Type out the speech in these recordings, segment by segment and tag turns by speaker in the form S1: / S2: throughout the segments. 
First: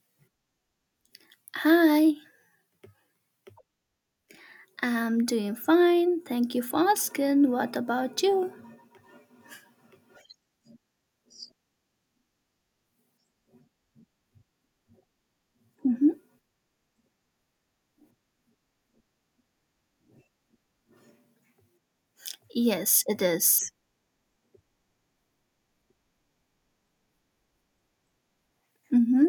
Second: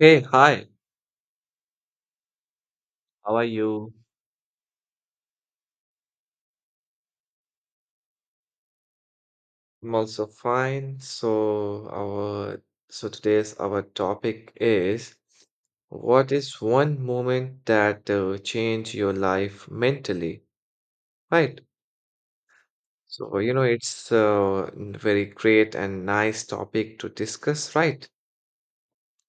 S1: Hey, hi.
S2: Hi,
S1: How are you?
S2: I'm doing fine. Thank you for asking. What about you?
S1: I'm also fine. So today's our topic is
S2: Mhm.
S1: what is one moment that changed your life mentally, right?
S2: Yes, it
S1: So you know
S2: is.
S1: it's a very great and nice topic to discuss, right?
S2: Mhm.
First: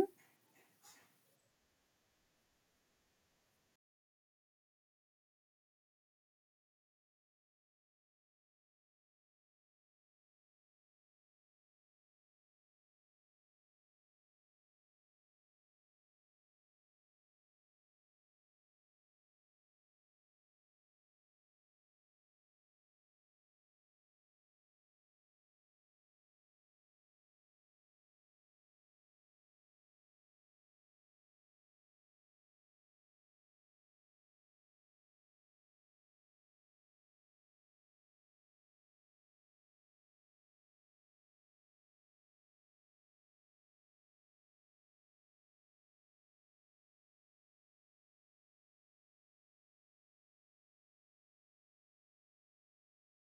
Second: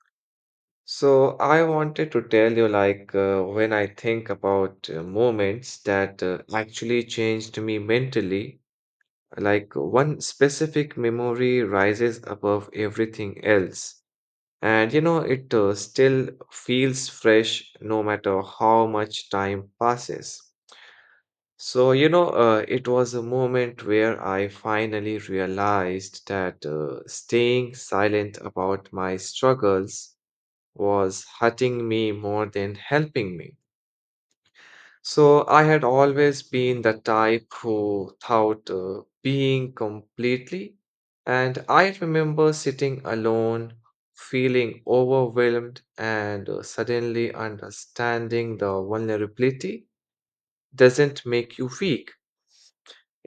S1: So I wanted to tell you like when I think about moments that actually changed me mentally. Like one specific memory rises above everything else. And you know, it still feels fresh no matter how much time passes. So, you know, it was a moment where I finally realized that staying silent about my struggles was hurting me more than helping me. So I had always been the type who thought being completely, and I remember sitting alone, feeling overwhelmed, and suddenly understanding the vulnerability doesn't make you weak.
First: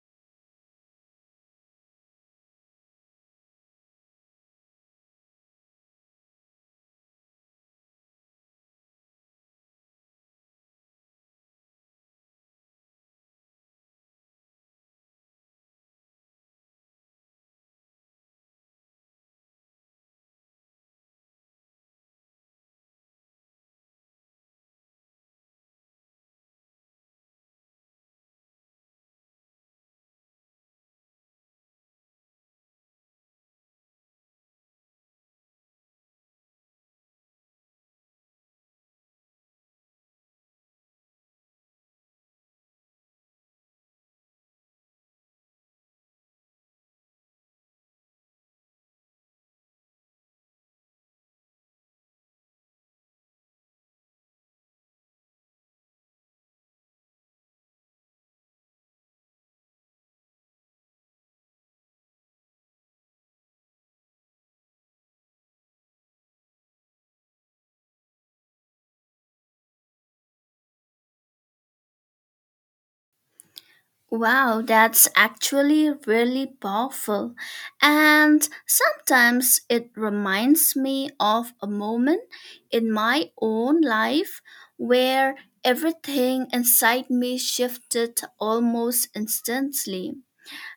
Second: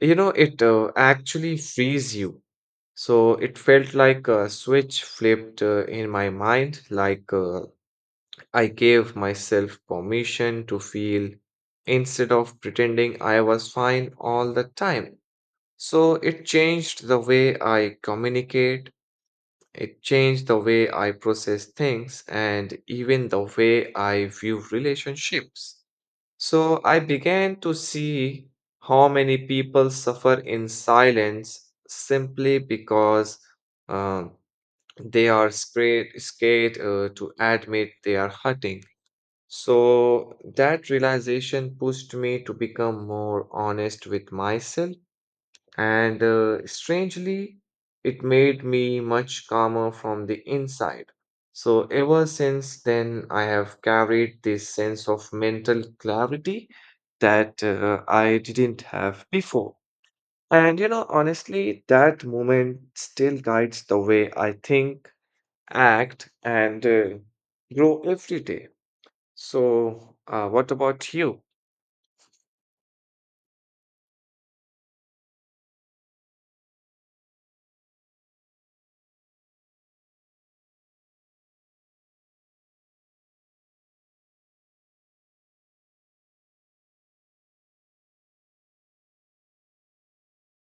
S1: You know, it actually frees you. So it felt like a switch flipped in my mind, like I gave myself permission to feel instead of pretending I was fine all the time. So it changed the way I communicate, it changed the way I process things, and even the way I view relationships. So I began to see how many people suffer in silence simply because um, they are scared to admit they are hurting. So that realization pushed me to become more honest with myself, and strangely, it made me much calmer from the inside. So ever since then, I have carried this sense of mental clarity that I didn't have before. And you know, honestly, that moment still guides the way I think, act, and grow every day. So, what about you?
S2: Wow, that's actually really powerful. And sometimes it reminds me of a moment in my own life where everything inside me shifted almost instantly.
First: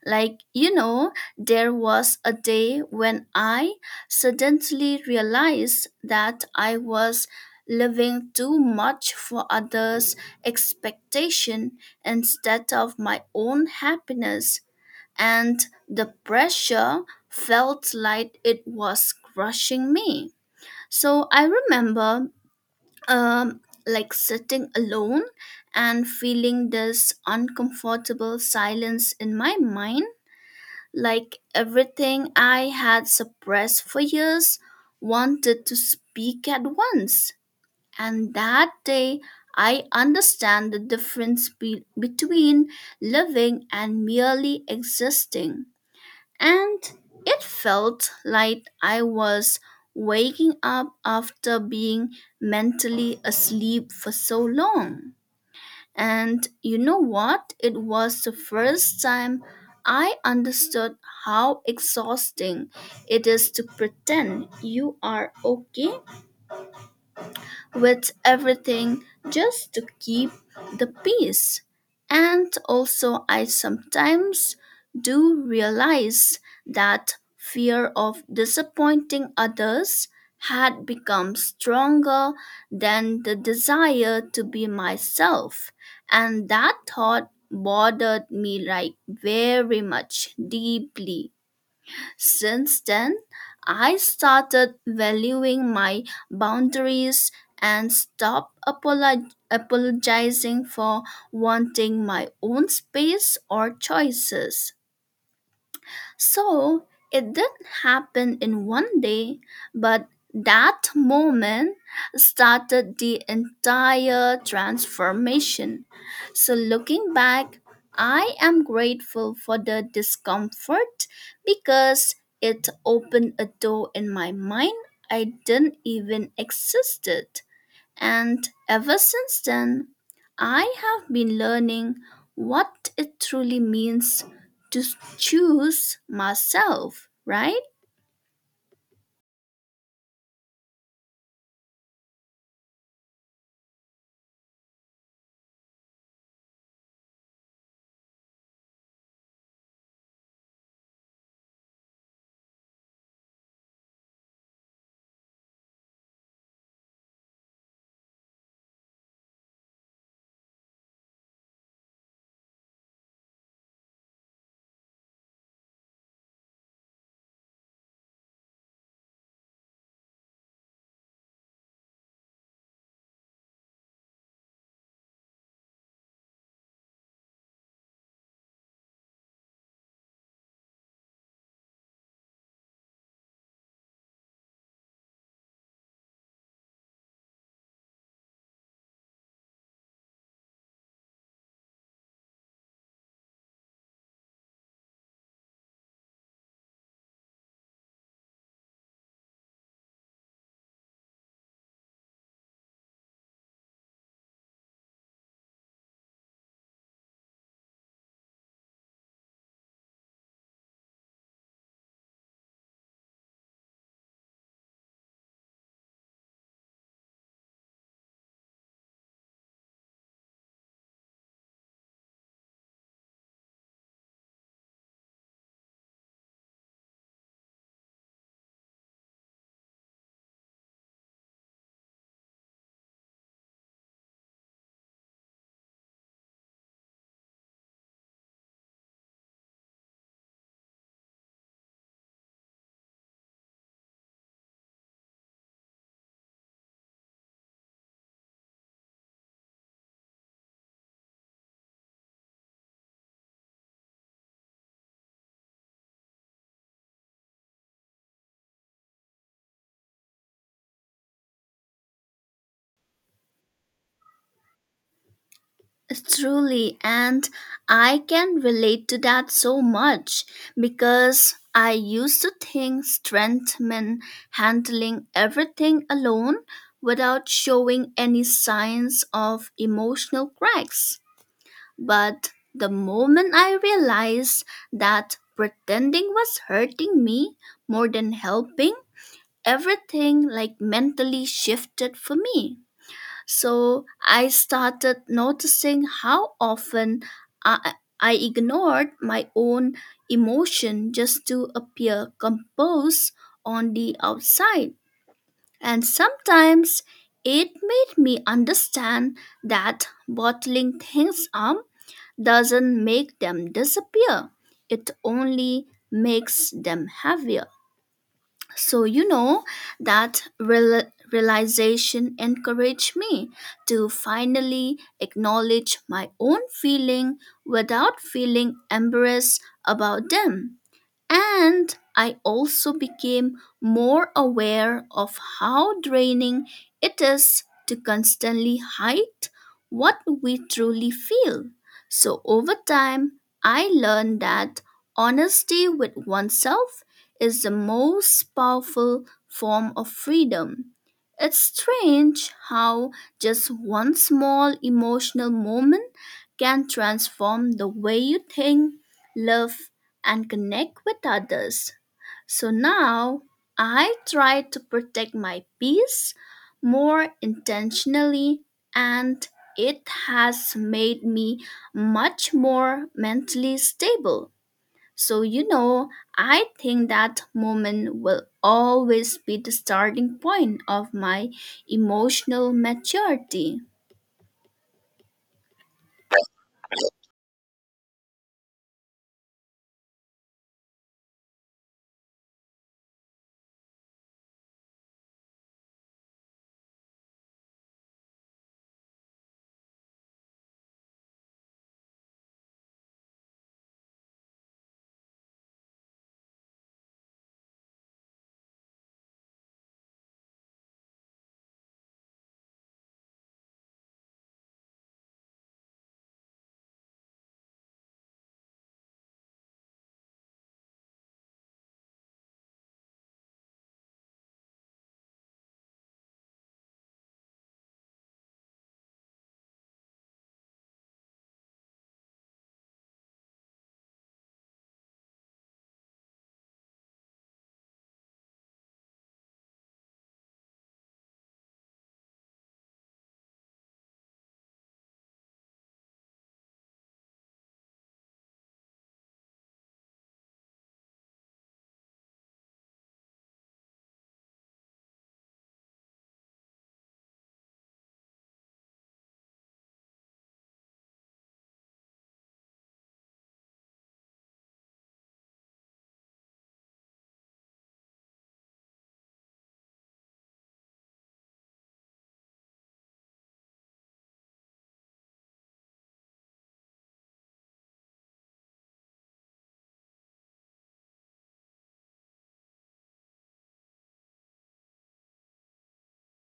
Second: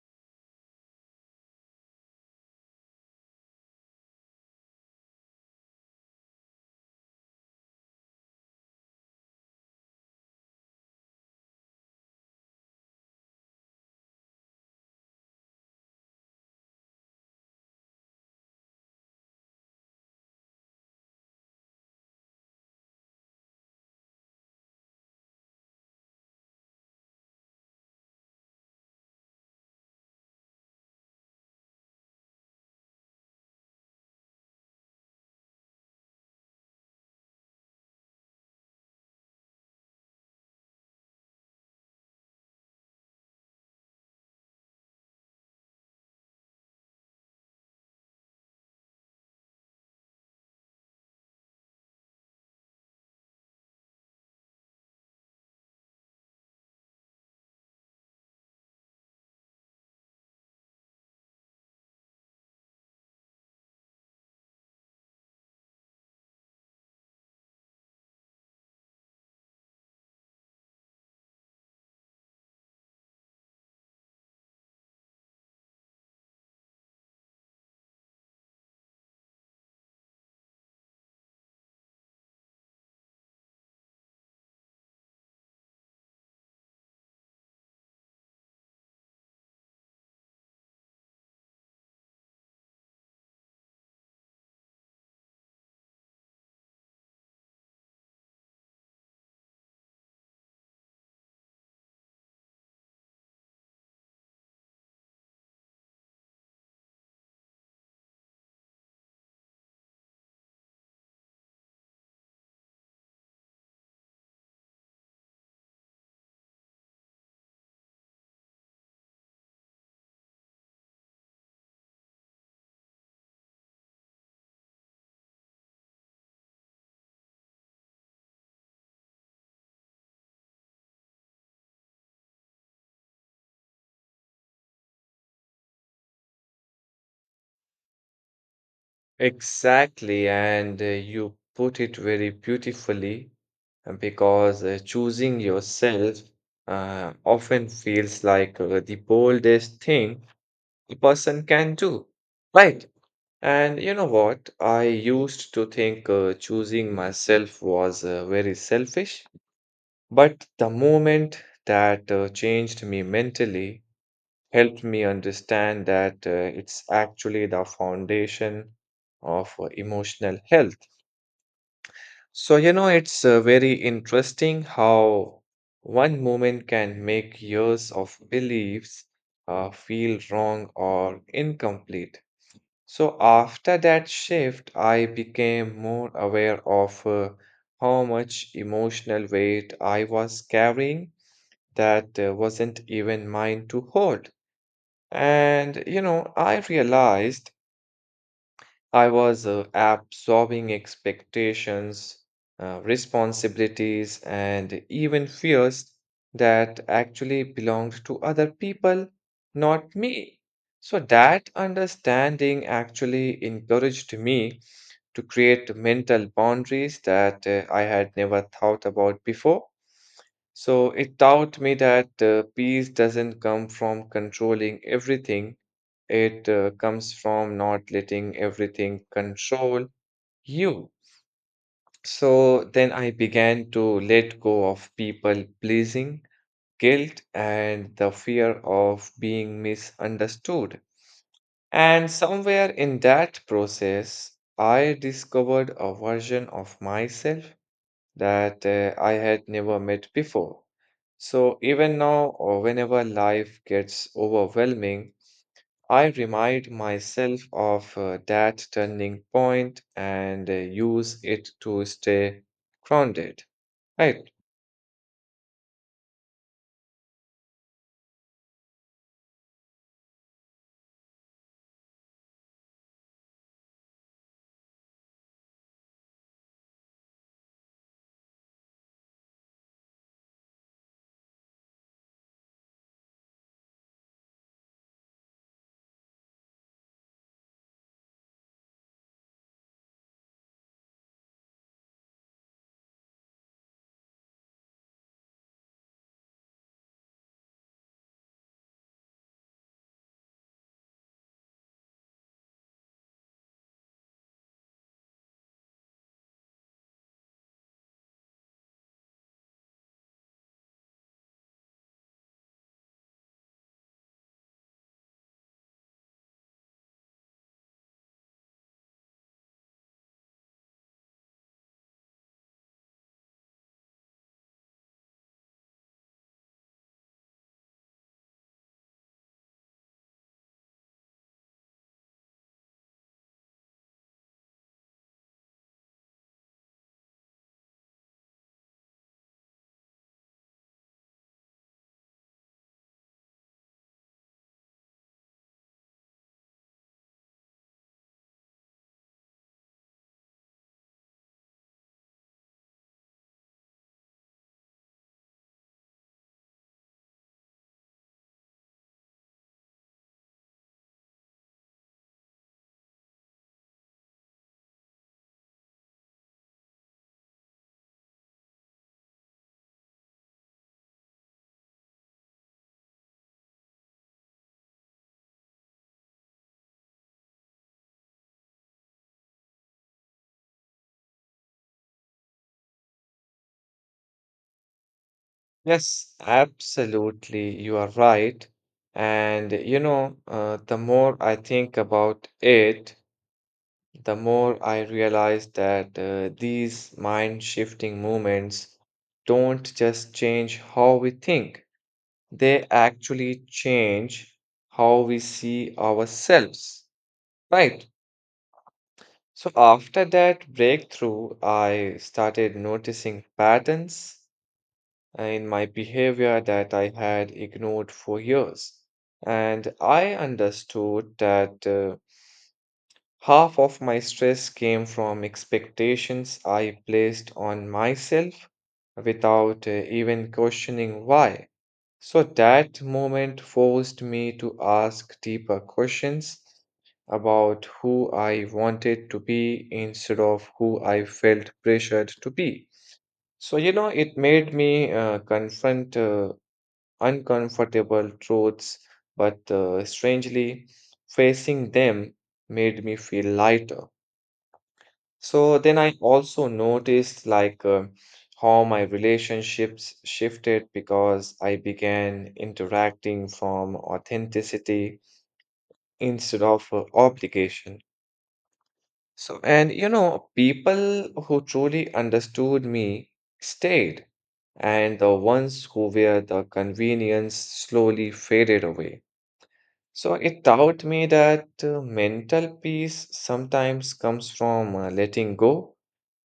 S2: Like, you know, there was a day when I suddenly realized that I was living too much for others' expectation instead of my own happiness, and the pressure felt like it was crushing me. So I remember um like sitting alone and feeling this uncomfortable silence in my mind, like everything I had suppressed for years wanted to speak at once. And that day, I understand the difference between living and merely existing. And it felt like I was waking up after being mentally asleep for so long. And you know what? It was the first time I understood how exhausting it is to pretend you are okay with everything just to keep the peace. And also, I sometimes do realize that fear of disappointing others had become stronger than the desire to be myself. And that thought bothered me like very much deeply. Since then, I started valuing my boundaries and stopped apologizing for wanting my own space or choices. So it didn't happen in one day, but that moment started the entire transformation. So looking back, I am grateful for the discomfort because it opened a door in my mind I didn't even existed. And ever since then, I have been learning what it truly means to choose myself, right?
S1: Exactly, and you put it very beautifully because choosing yourself often feels like the boldest thing a person can do, right? And you know what? I used to think choosing myself was very selfish, but the moment that changed me mentally, helped me understand that it's actually the foundation of emotional health. So, you know, it's very interesting how one moment can make years of beliefs feel wrong or incomplete. So, after that shift, I became more aware of how much emotional weight I was carrying that wasn't even mine to hold. And, you know, I realized I was absorbing expectations, responsibilities, and even fears that actually belonged to other people, not me. So that understanding actually encouraged me to create mental boundaries that I had never thought about before. So it taught me that peace doesn't come from controlling everything, it comes from not letting everything control you. So then I began to let go of people pleasing, guilt, and the fear of being misunderstood. And somewhere in that process, I discovered a version of myself that I had never met before. So even now, or whenever life gets overwhelming, I remind myself of that turning point and use it to stay grounded. Right.
S2: Truly, and I can relate to that so much because I used to think strength meant handling everything alone without showing any signs of emotional cracks. But the moment I realized that pretending was hurting me more than helping, everything like mentally shifted for me. So I started noticing how often I, I ignored my own emotion just to appear composed on the outside. And sometimes it made me understand that bottling things up doesn't make them disappear. It only makes them heavier. So, you know, that realization encouraged me to finally acknowledge my own feeling without feeling embarrassed about them. And I also became more aware of how draining it is to constantly hide what we truly feel. So over time, I learned that honesty with oneself is the most powerful form of freedom. It's strange how just one small emotional moment can transform the way you think, love, and connect with others. So now I try to protect my peace more intentionally, and it has made me much more mentally stable. So, you know, I think that moment will always be the starting point of my emotional maturity.
S1: Yes, absolutely. You are right. And you know, the more I think about it, the more I realize that these mind shifting moments don't just change how we think, they actually change how we see ourselves, right? So after that breakthrough, I started noticing patterns in my behavior that I had ignored for years. And I understood that half of my stress came from expectations I placed on myself without even questioning why. So that moment forced me to ask deeper questions about who I wanted to be instead of who I felt pressured to be. So, you know, it made me confront uncomfortable truths, but strangely, facing them made me feel lighter. So then I also noticed like how my relationships shifted because I began interacting from authenticity instead of obligation. So, and you know, people who truly understood me stayed, and the ones who were the convenience slowly faded away. So it taught me that mental peace sometimes comes from letting go,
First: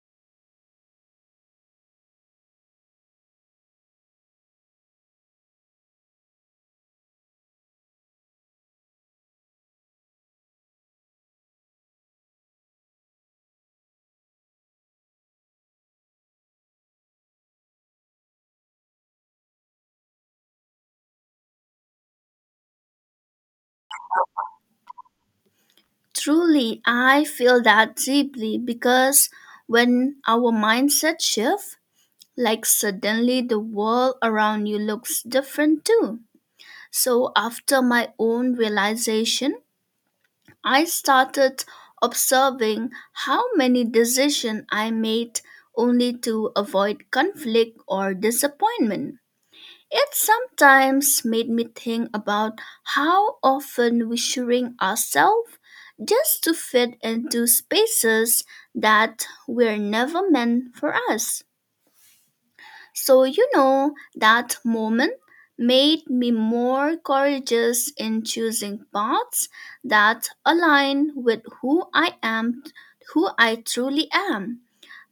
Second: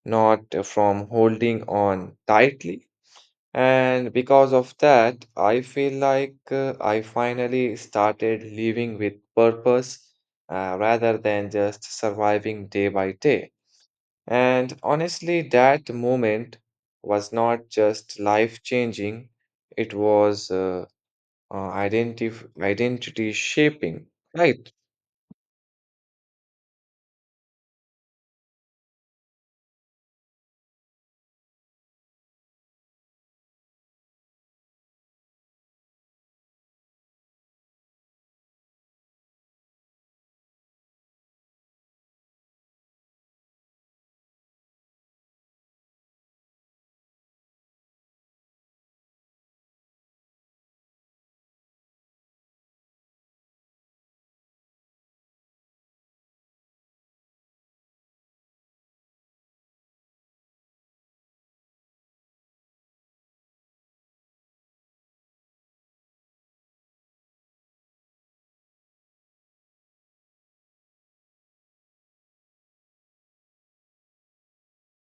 S1: not from holding on tightly. And because of that, I feel like I finally started living with purpose rather than just surviving day by day. And honestly, that moment was not just life changing, it was identity shaping, right?
S2: Truly, I feel that deeply because when our mindset shifts, like suddenly the world around you looks different too. So after my own realization, I started observing how many decisions I made only to avoid conflict or disappointment. It sometimes made me think about how often we shrink ourselves just to fit into spaces that were never meant for us. So, you know, that moment made me more courageous in choosing paths that align with who I am, who I truly am,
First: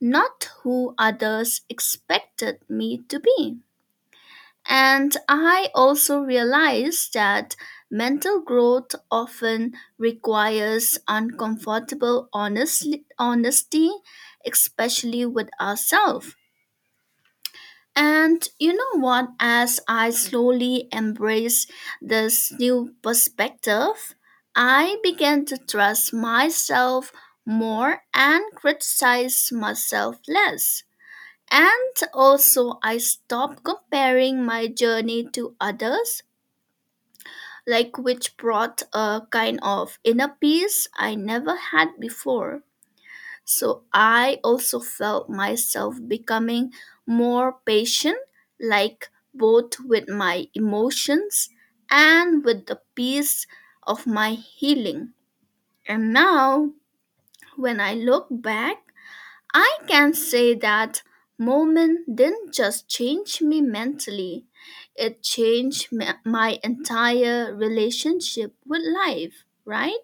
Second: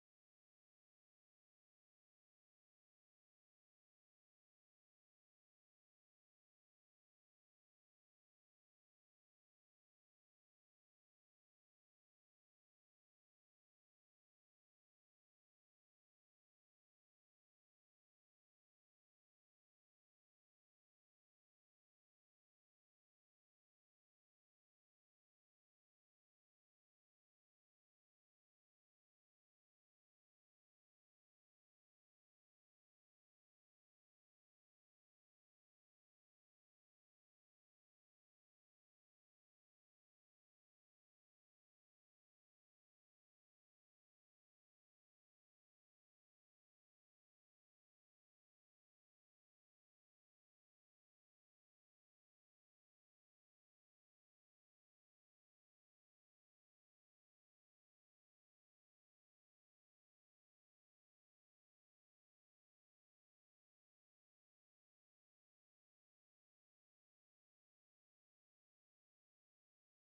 S2: not who others expected me to be. And I also realized that mental growth often requires uncomfortable honesty, especially with ourselves. And you know what? As I slowly embrace this new perspective, I began to trust myself more and criticize myself less. And also, I stopped comparing my journey to others, like, which brought a kind of inner peace I never had before. So I also felt myself becoming more patient, like both with my emotions and with the peace of my healing. And now, when I look back, I can say that moment didn't just change me mentally, it changed my entire relationship with life, right?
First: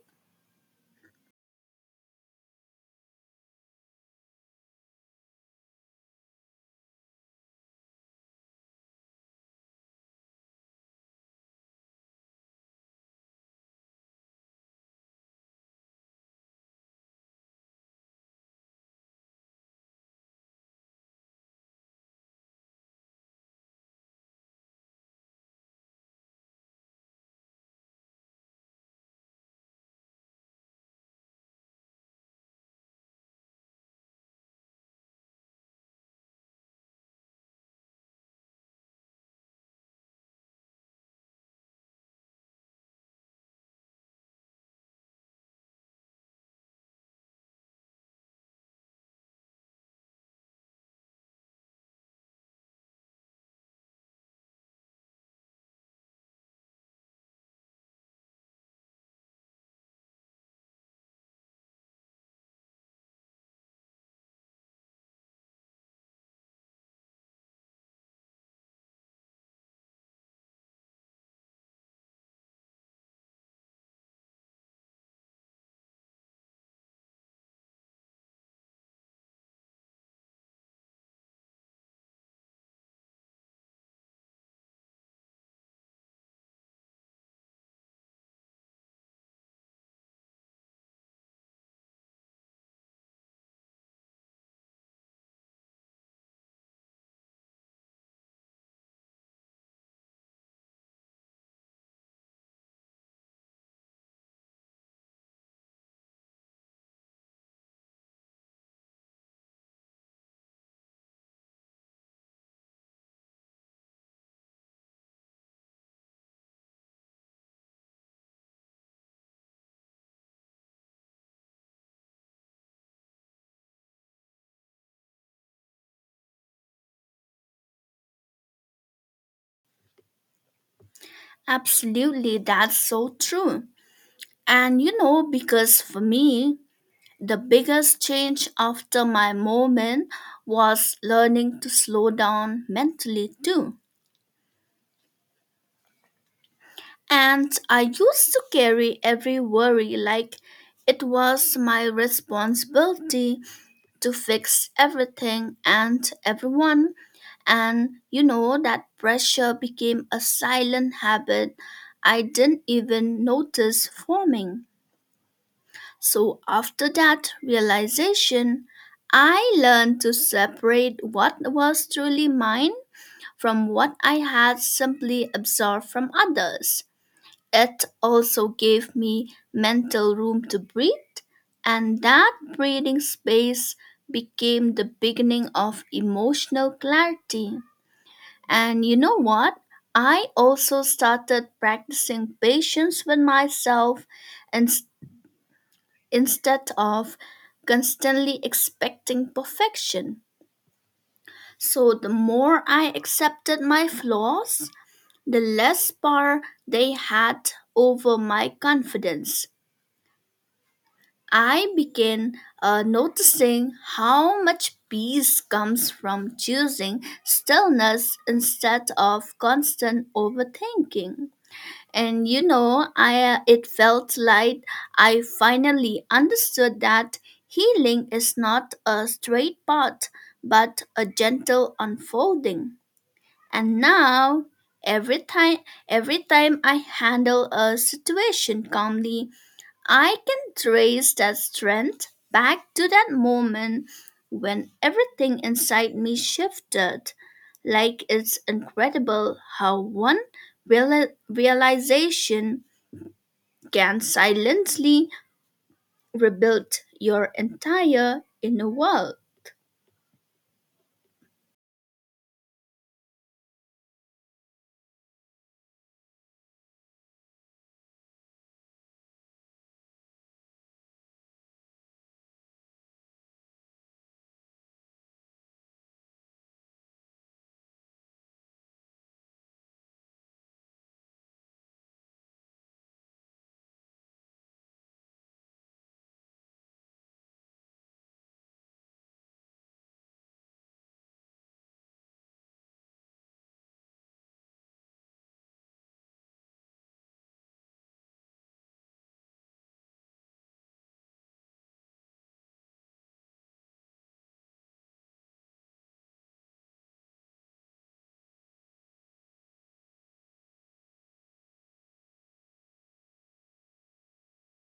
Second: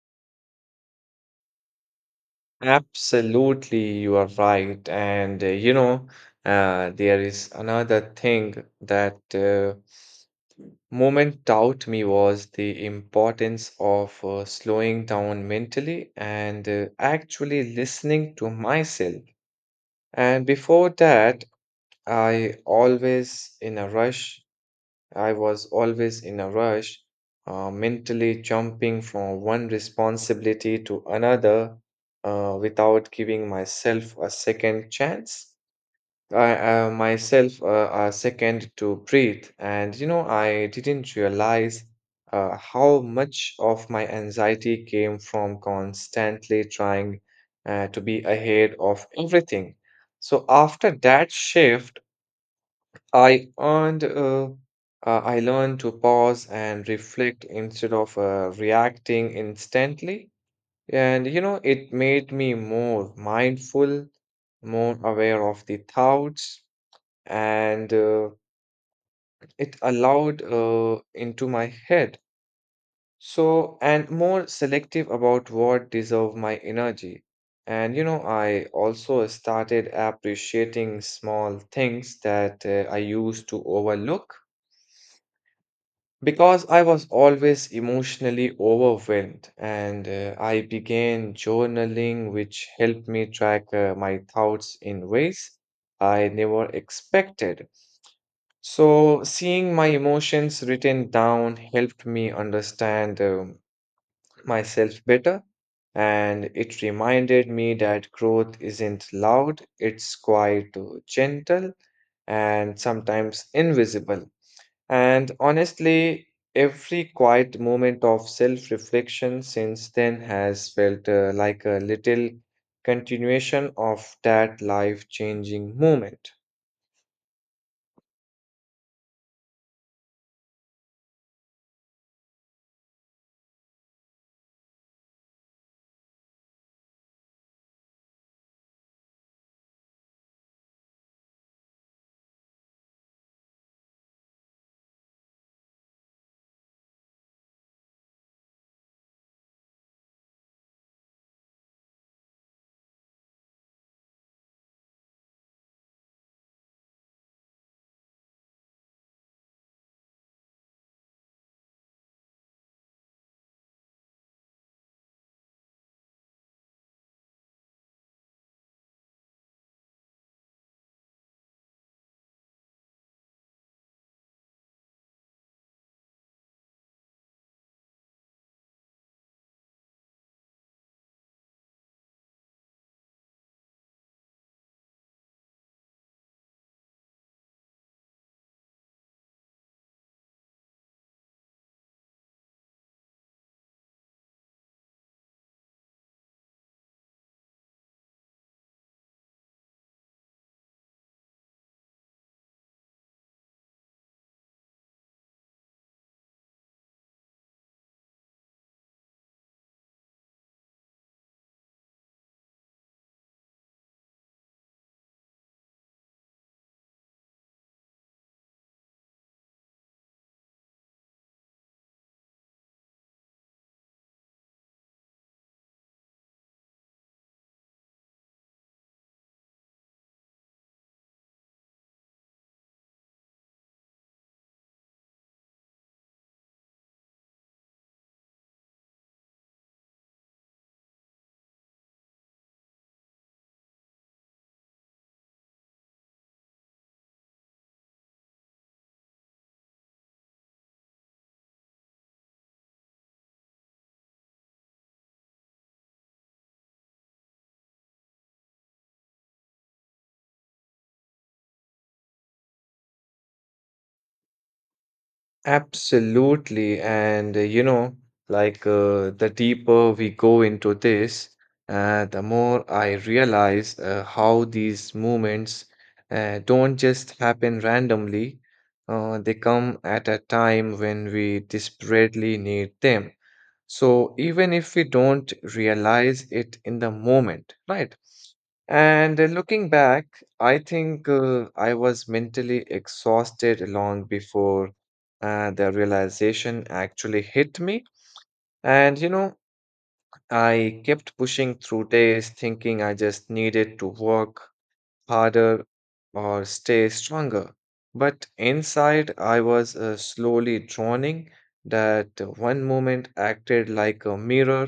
S1: Absolutely, you are right. And you know, there is another thing that moment taught me was the importance of slowing down mentally and actually listening to myself. And before that, I always in a rush I was always in a rush, mentally jumping from one responsibility to another without giving myself a second chance. I, myself a second to breathe. And you know, I didn't realize how much of my anxiety came from constantly trying to be ahead of everything. So after that shift, I earned, uh, uh, I learned to pause and reflect instead of reacting instantly. And you know, it made me more mindful, more aware of the thoughts, and it allowed into my head. So, and more selective about what deserve my energy. And you know, I also started appreciating small things that I used to overlook because I was always emotionally overwhelmed, and I began journaling, which helped me track my thoughts in ways I never expected. So, seeing my emotions written down helped me understand myself better, and it reminded me that growth isn't loud, it's quite gentle and sometimes invisible. And honestly, every quiet moment of self-reflection since then has felt like a little continuation of that life-changing moment.
S2: Absolutely, that's so true. And you know, because for me, the biggest change after my moment was learning to slow down mentally too. And I used to carry every worry like it was my responsibility to fix everything and everyone. And you know, that pressure became a silent habit I didn't even notice forming. So after that realization, I learned to separate what was truly mine from what I had simply absorbed from others. It also gave me mental room to breathe, and that breathing space became the beginning of emotional clarity. And you know what? I also started practicing patience with myself instead of constantly expecting perfection. So the more I accepted my flaws, the less power they had over my confidence. I began noticing how much peace comes from choosing stillness instead of constant overthinking. And you know, I it felt like I finally understood that healing is not a straight path, but a gentle unfolding. And now, every time every time I handle a situation calmly, I can trace that strength back to that moment when everything inside me shifted. Like, it's incredible how one realization can silently rebuild your entire inner world.
S1: Absolutely. And you know, like the deeper we go into this, the more I realize how these moments don't just happen randomly. They come at a time when we desperately need them, so even if we don't realize it in the moment, right? And looking back, I think I was mentally exhausted long before the realization actually hit me. And you know, I kept pushing through days thinking I just needed to work harder or stay stronger. But inside, I was slowly drowning. That one moment acted like a mirror,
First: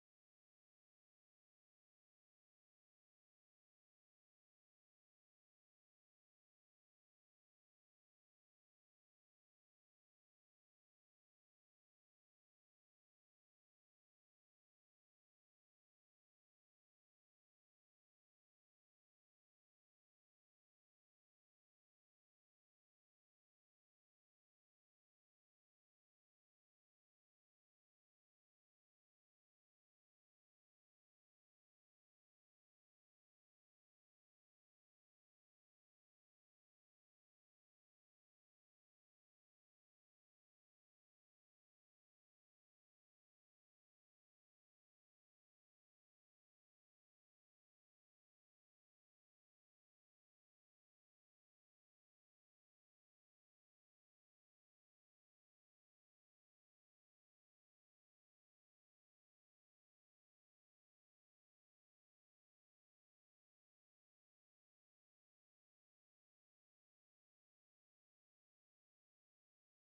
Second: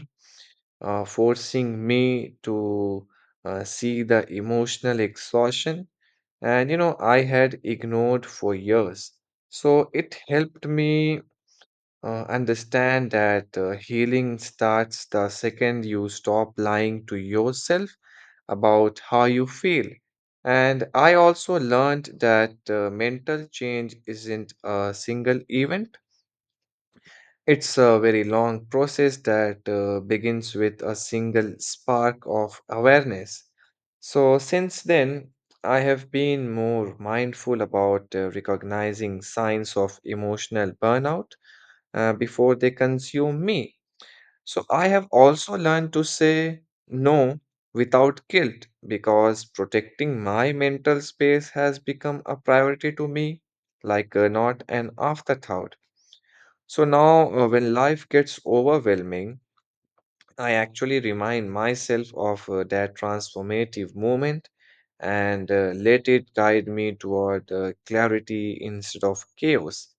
S1: forcing me to see the emotional exhaustion. And you know, I had ignored for years. So it helped me understand that healing starts the second you stop lying to yourself about how you feel. And I also learned that mental change isn't a single event. It's a very long process that begins with a single spark of awareness. So, since then, I have been more mindful about recognizing signs of emotional burnout before they consume me. So, I have also learned to say no without guilt because protecting my mental space has become a priority to me, like not an afterthought. So now, when life gets overwhelming, I actually remind myself of that transformative moment and let it guide me toward clarity instead of chaos.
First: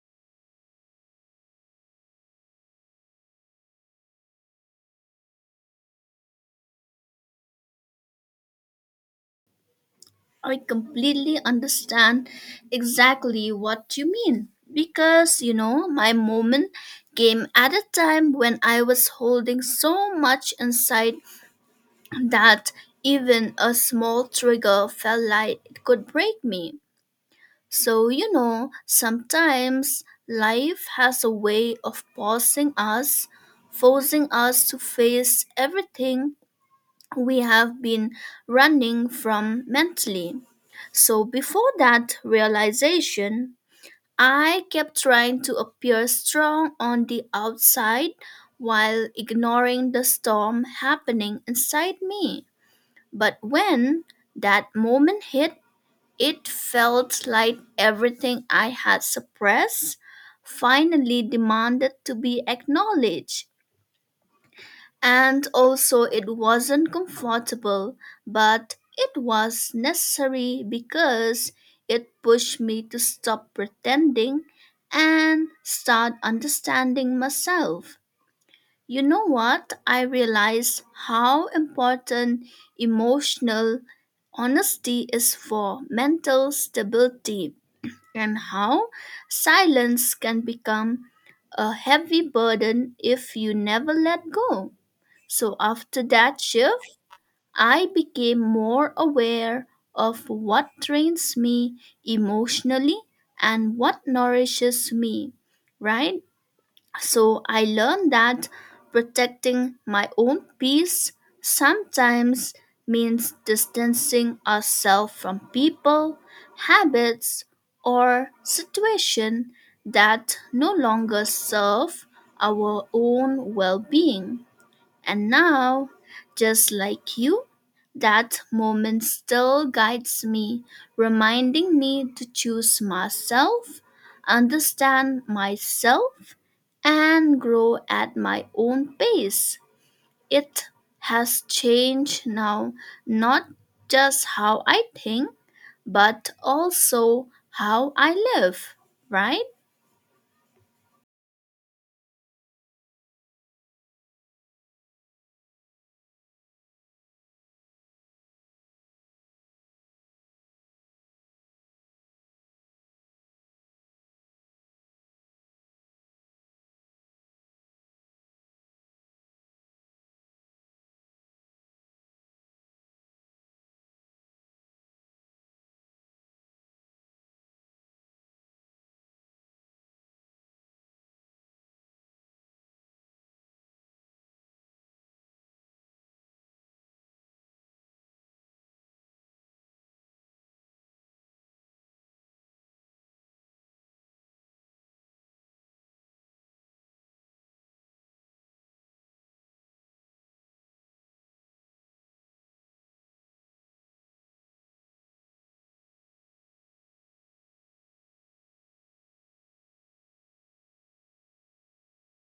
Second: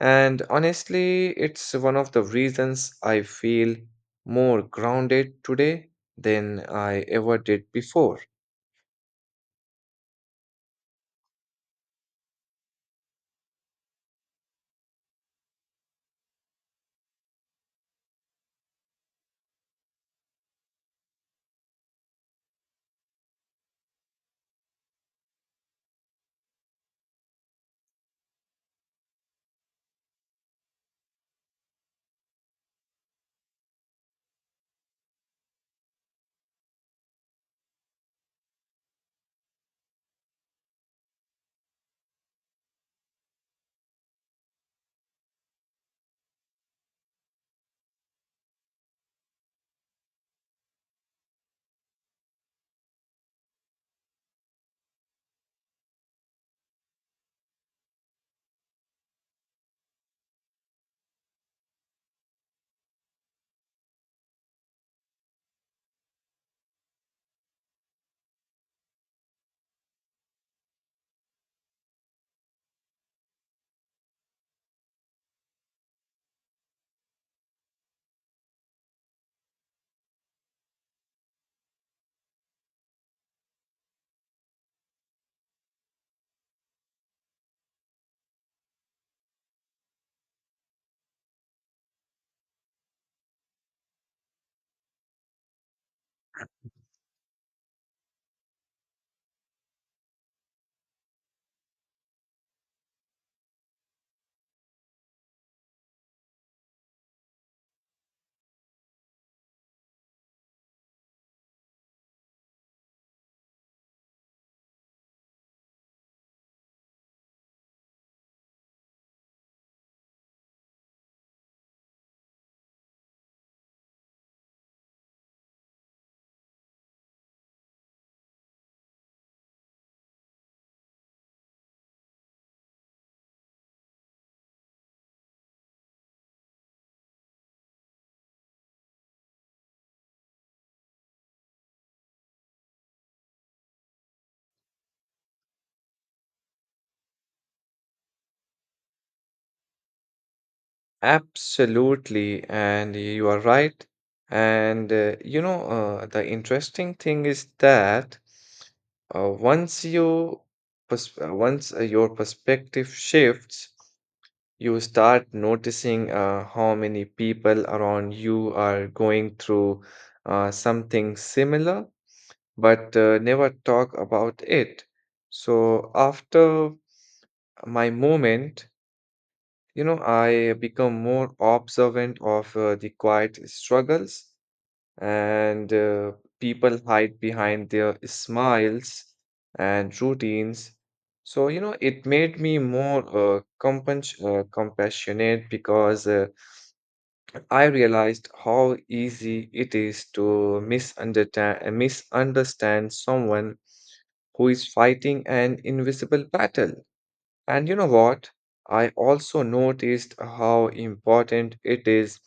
S1: And honestly, it's one of the reasons I feel more grounded today than I ever did before.
S2: I completely understand exactly what you mean, because you know my moment came at a time when I was holding so much inside that even a small trigger felt like it could break me. So, you know, sometimes life has a way of pausing us, forcing us to face everything we have been running from mentally. So, before that realization, I kept trying to appear strong on the outside while ignoring the storm happening inside me. But when that moment hit, it felt like everything I had suppressed finally demanded to be acknowledged. And also, it wasn't comfortable, but it was necessary because it pushed me to stop pretending and start understanding myself. You know what? I realized how important emotional honesty is for mental stability, and how silence can become a heavy burden if you never let go. So after that shift, I became more aware of what drains me emotionally and what nourishes me, right? So I learned that protecting my own peace sometimes means distancing ourselves from people, habits, or situation that no longer serve our own well-being. And now, just like you, that moment still guides me, reminding me to choose myself, understand myself, and grow at my own pace. It has changed now, not just how I think, but also how I live, right?
S1: Absolutely, and you are right. And you know, the interesting thing is that uh, once you once your perspective shifts, you start noticing how many people around you are going through something similar, but never talk about it. So after my moment, you know, I become more observant of the quiet struggles, and people hide behind their smiles and routines. So, you know, it made me more compassionate because I realized how easy it is to misunderstand someone who is fighting an invisible battle. And you know what? I also noticed how important it is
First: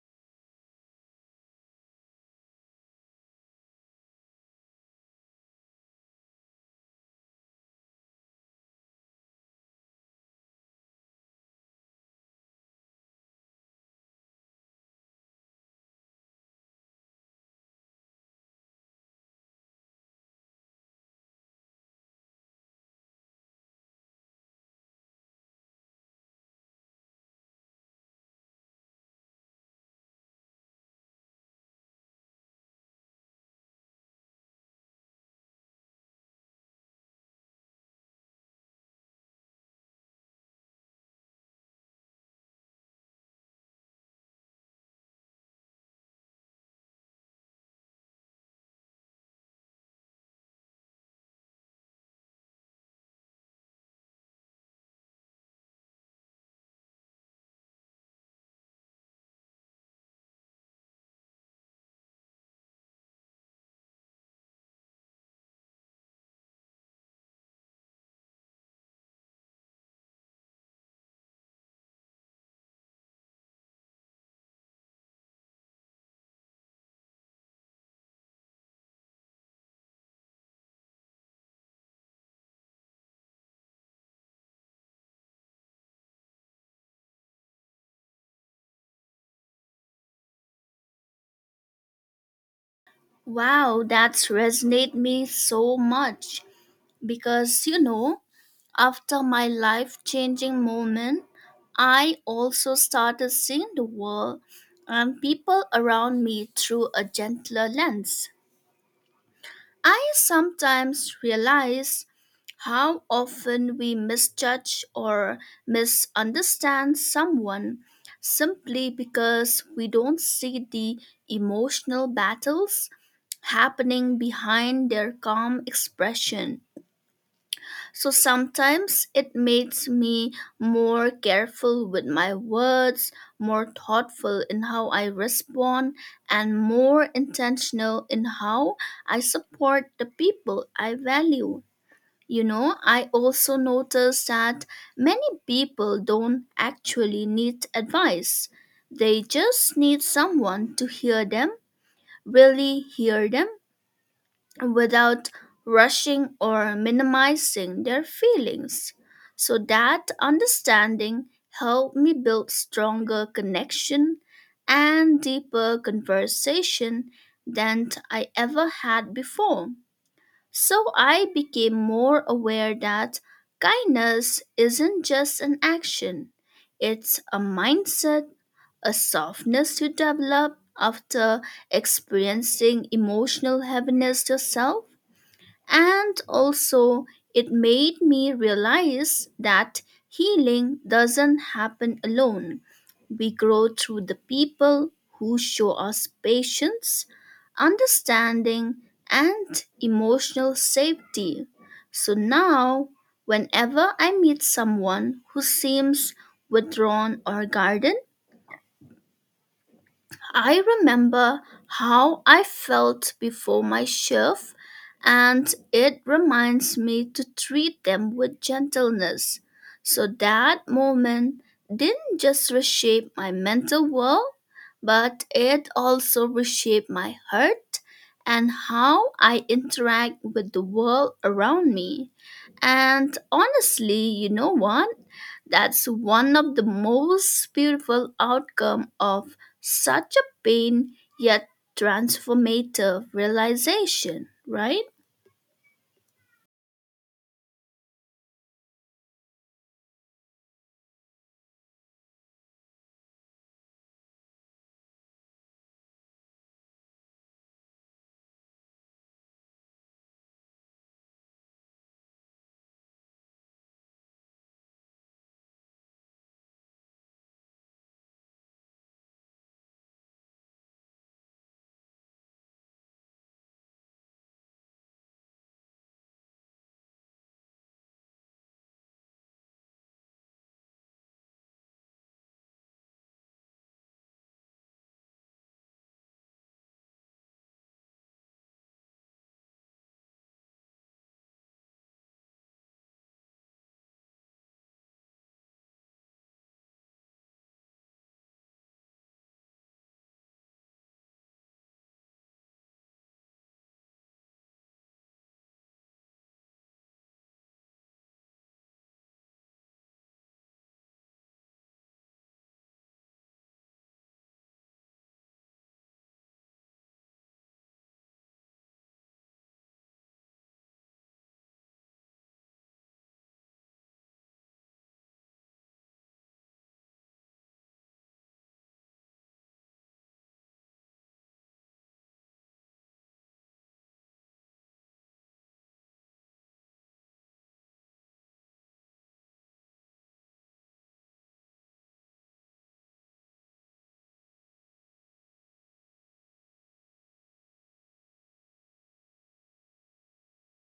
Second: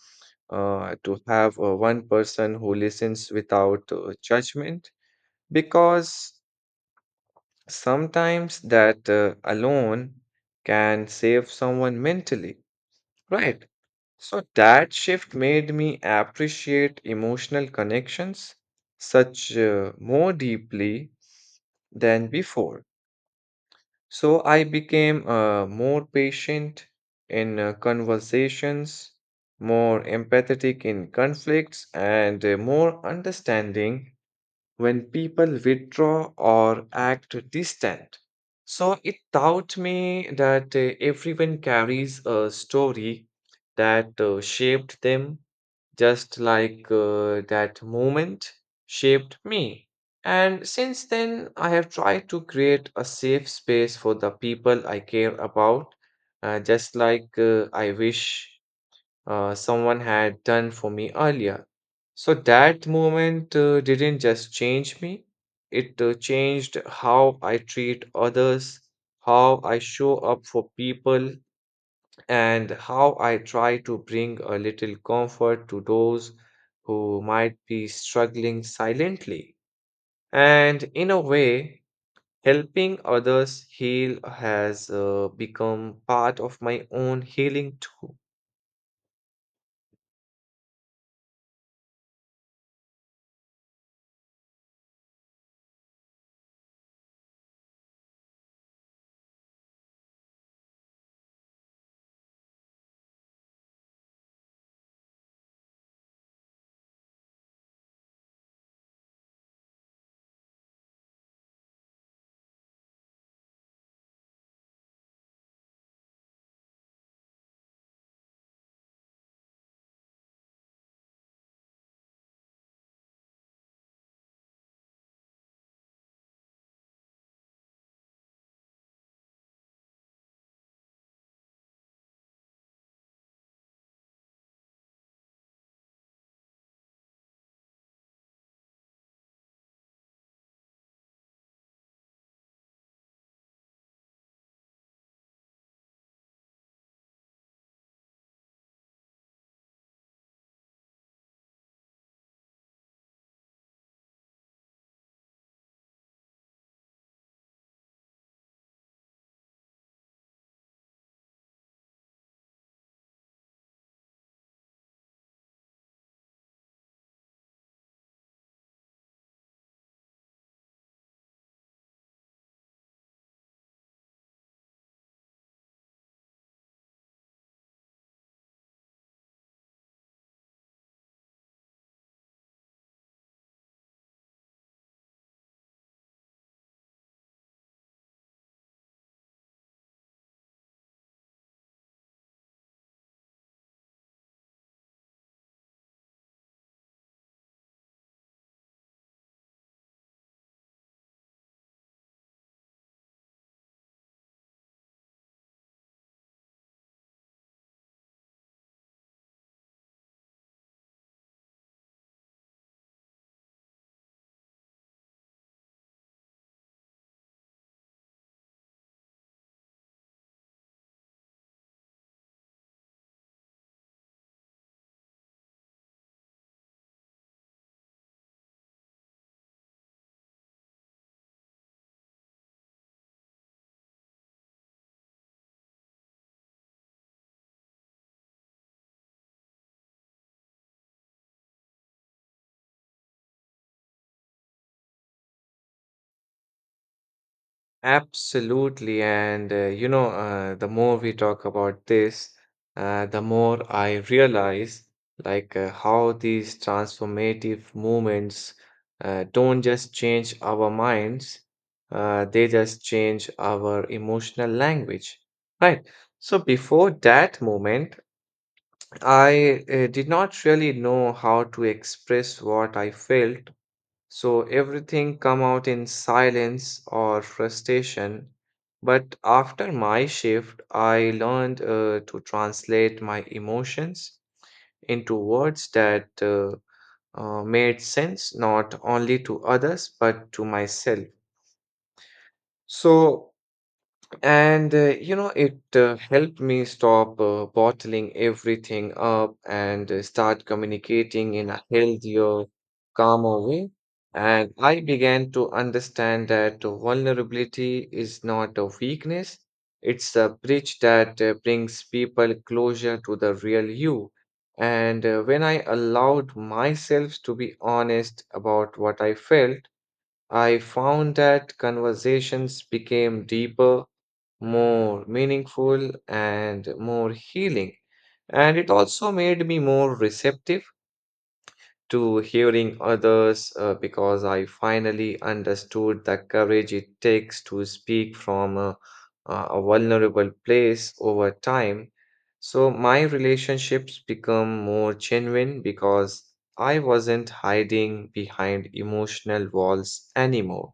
S1: to have one person who listens without judgment, because sometimes that alone can save someone mentally, right? So that shift made me appreciate emotional connections such more deeply than before. So I became more patient in conversations, more empathetic in conflicts, and more understanding when people withdraw or act distant. So it taught me that everyone carries a story that shaped them just like that moment shaped me. And since then, I have tried to create a safe space for the people I care about, just like I wish someone had done for me earlier. So that moment didn't just change me, it changed how I treat others, how I show up for people, and how I try to bring a little comfort to those who might be struggling silently. And in a way, helping others heal has become part of my own healing too.
S2: Wow, that's resonate me so much, because you know after my life changing moment I also started seeing the world and people around me through a gentler lens. I sometimes realize how often we misjudge or misunderstand someone simply because we don't see the emotional battles happening behind their calm expression. So sometimes it makes me more careful with my words, more thoughtful in how I respond, and more intentional in how I support the people I value. You know, I also notice that many people don't actually need advice. They just need someone to hear them, really hear them, without rushing or minimizing their feelings. So that understanding helped me build stronger connection and deeper conversation than I ever had before. So I became more aware that kindness isn't just an action, it's a mindset, a softness you develop after experiencing emotional heaviness yourself. And also, it made me realize that healing doesn't happen alone. We grow through the people who show us patience, understanding, and emotional safety. So now, whenever I meet someone who seems withdrawn or guarded, I remember how I felt before my shift, and it reminds me to treat them with gentleness. So that moment didn't just reshape my mental world, but it also reshaped my heart and how I interact with the world around me. And honestly, you know what? That's one of the most beautiful outcome of such a pain yet transformative realization, right?
S1: Absolutely. And, you know, the more we talk about this, the more I realize like how these transformative movements don't just change our minds, they just change our emotional language, right? So before that moment, I did not really know how to express what I felt, so everything come out in silence or frustration. But after my shift, I learned to translate my emotions into words that made sense not only to others but to myself. So and you know, it helped me stop bottling everything up and start communicating in a healthier, calmer way. And I began to understand that vulnerability is not a weakness, it's a bridge that brings people closer to the real you. And when I allowed myself to be honest about what I felt, I found that conversations became deeper, more meaningful and more healing. And it also made me more receptive to hearing others because I finally understood the courage it takes to speak from a vulnerable place over time. So my relationships become more genuine because I wasn't hiding behind emotional walls anymore.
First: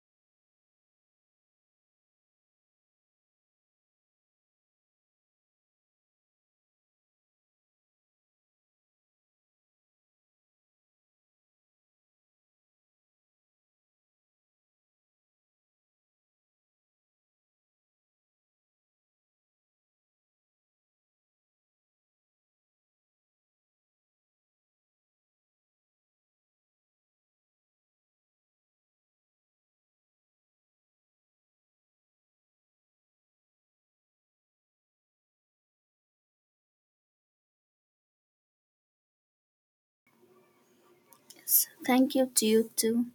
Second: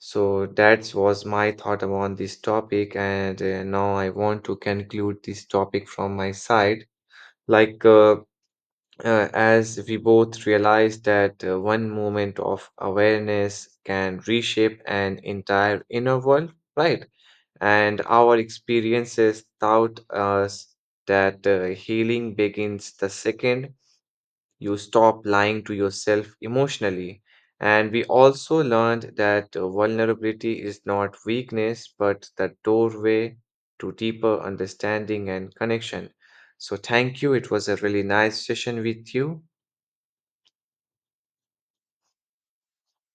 S1: So that was my thought about this topic, and now I want to conclude this topic from my side. Like, as we both realize that one moment of awareness can reshape an entire inner world, right? And our experiences taught us that healing begins the second you stop lying to yourself emotionally. And we also learned that vulnerability is not weakness, but the doorway to deeper understanding and connection. So, thank you. It was a really nice session with you.
S2: Yes. Thank you to you too.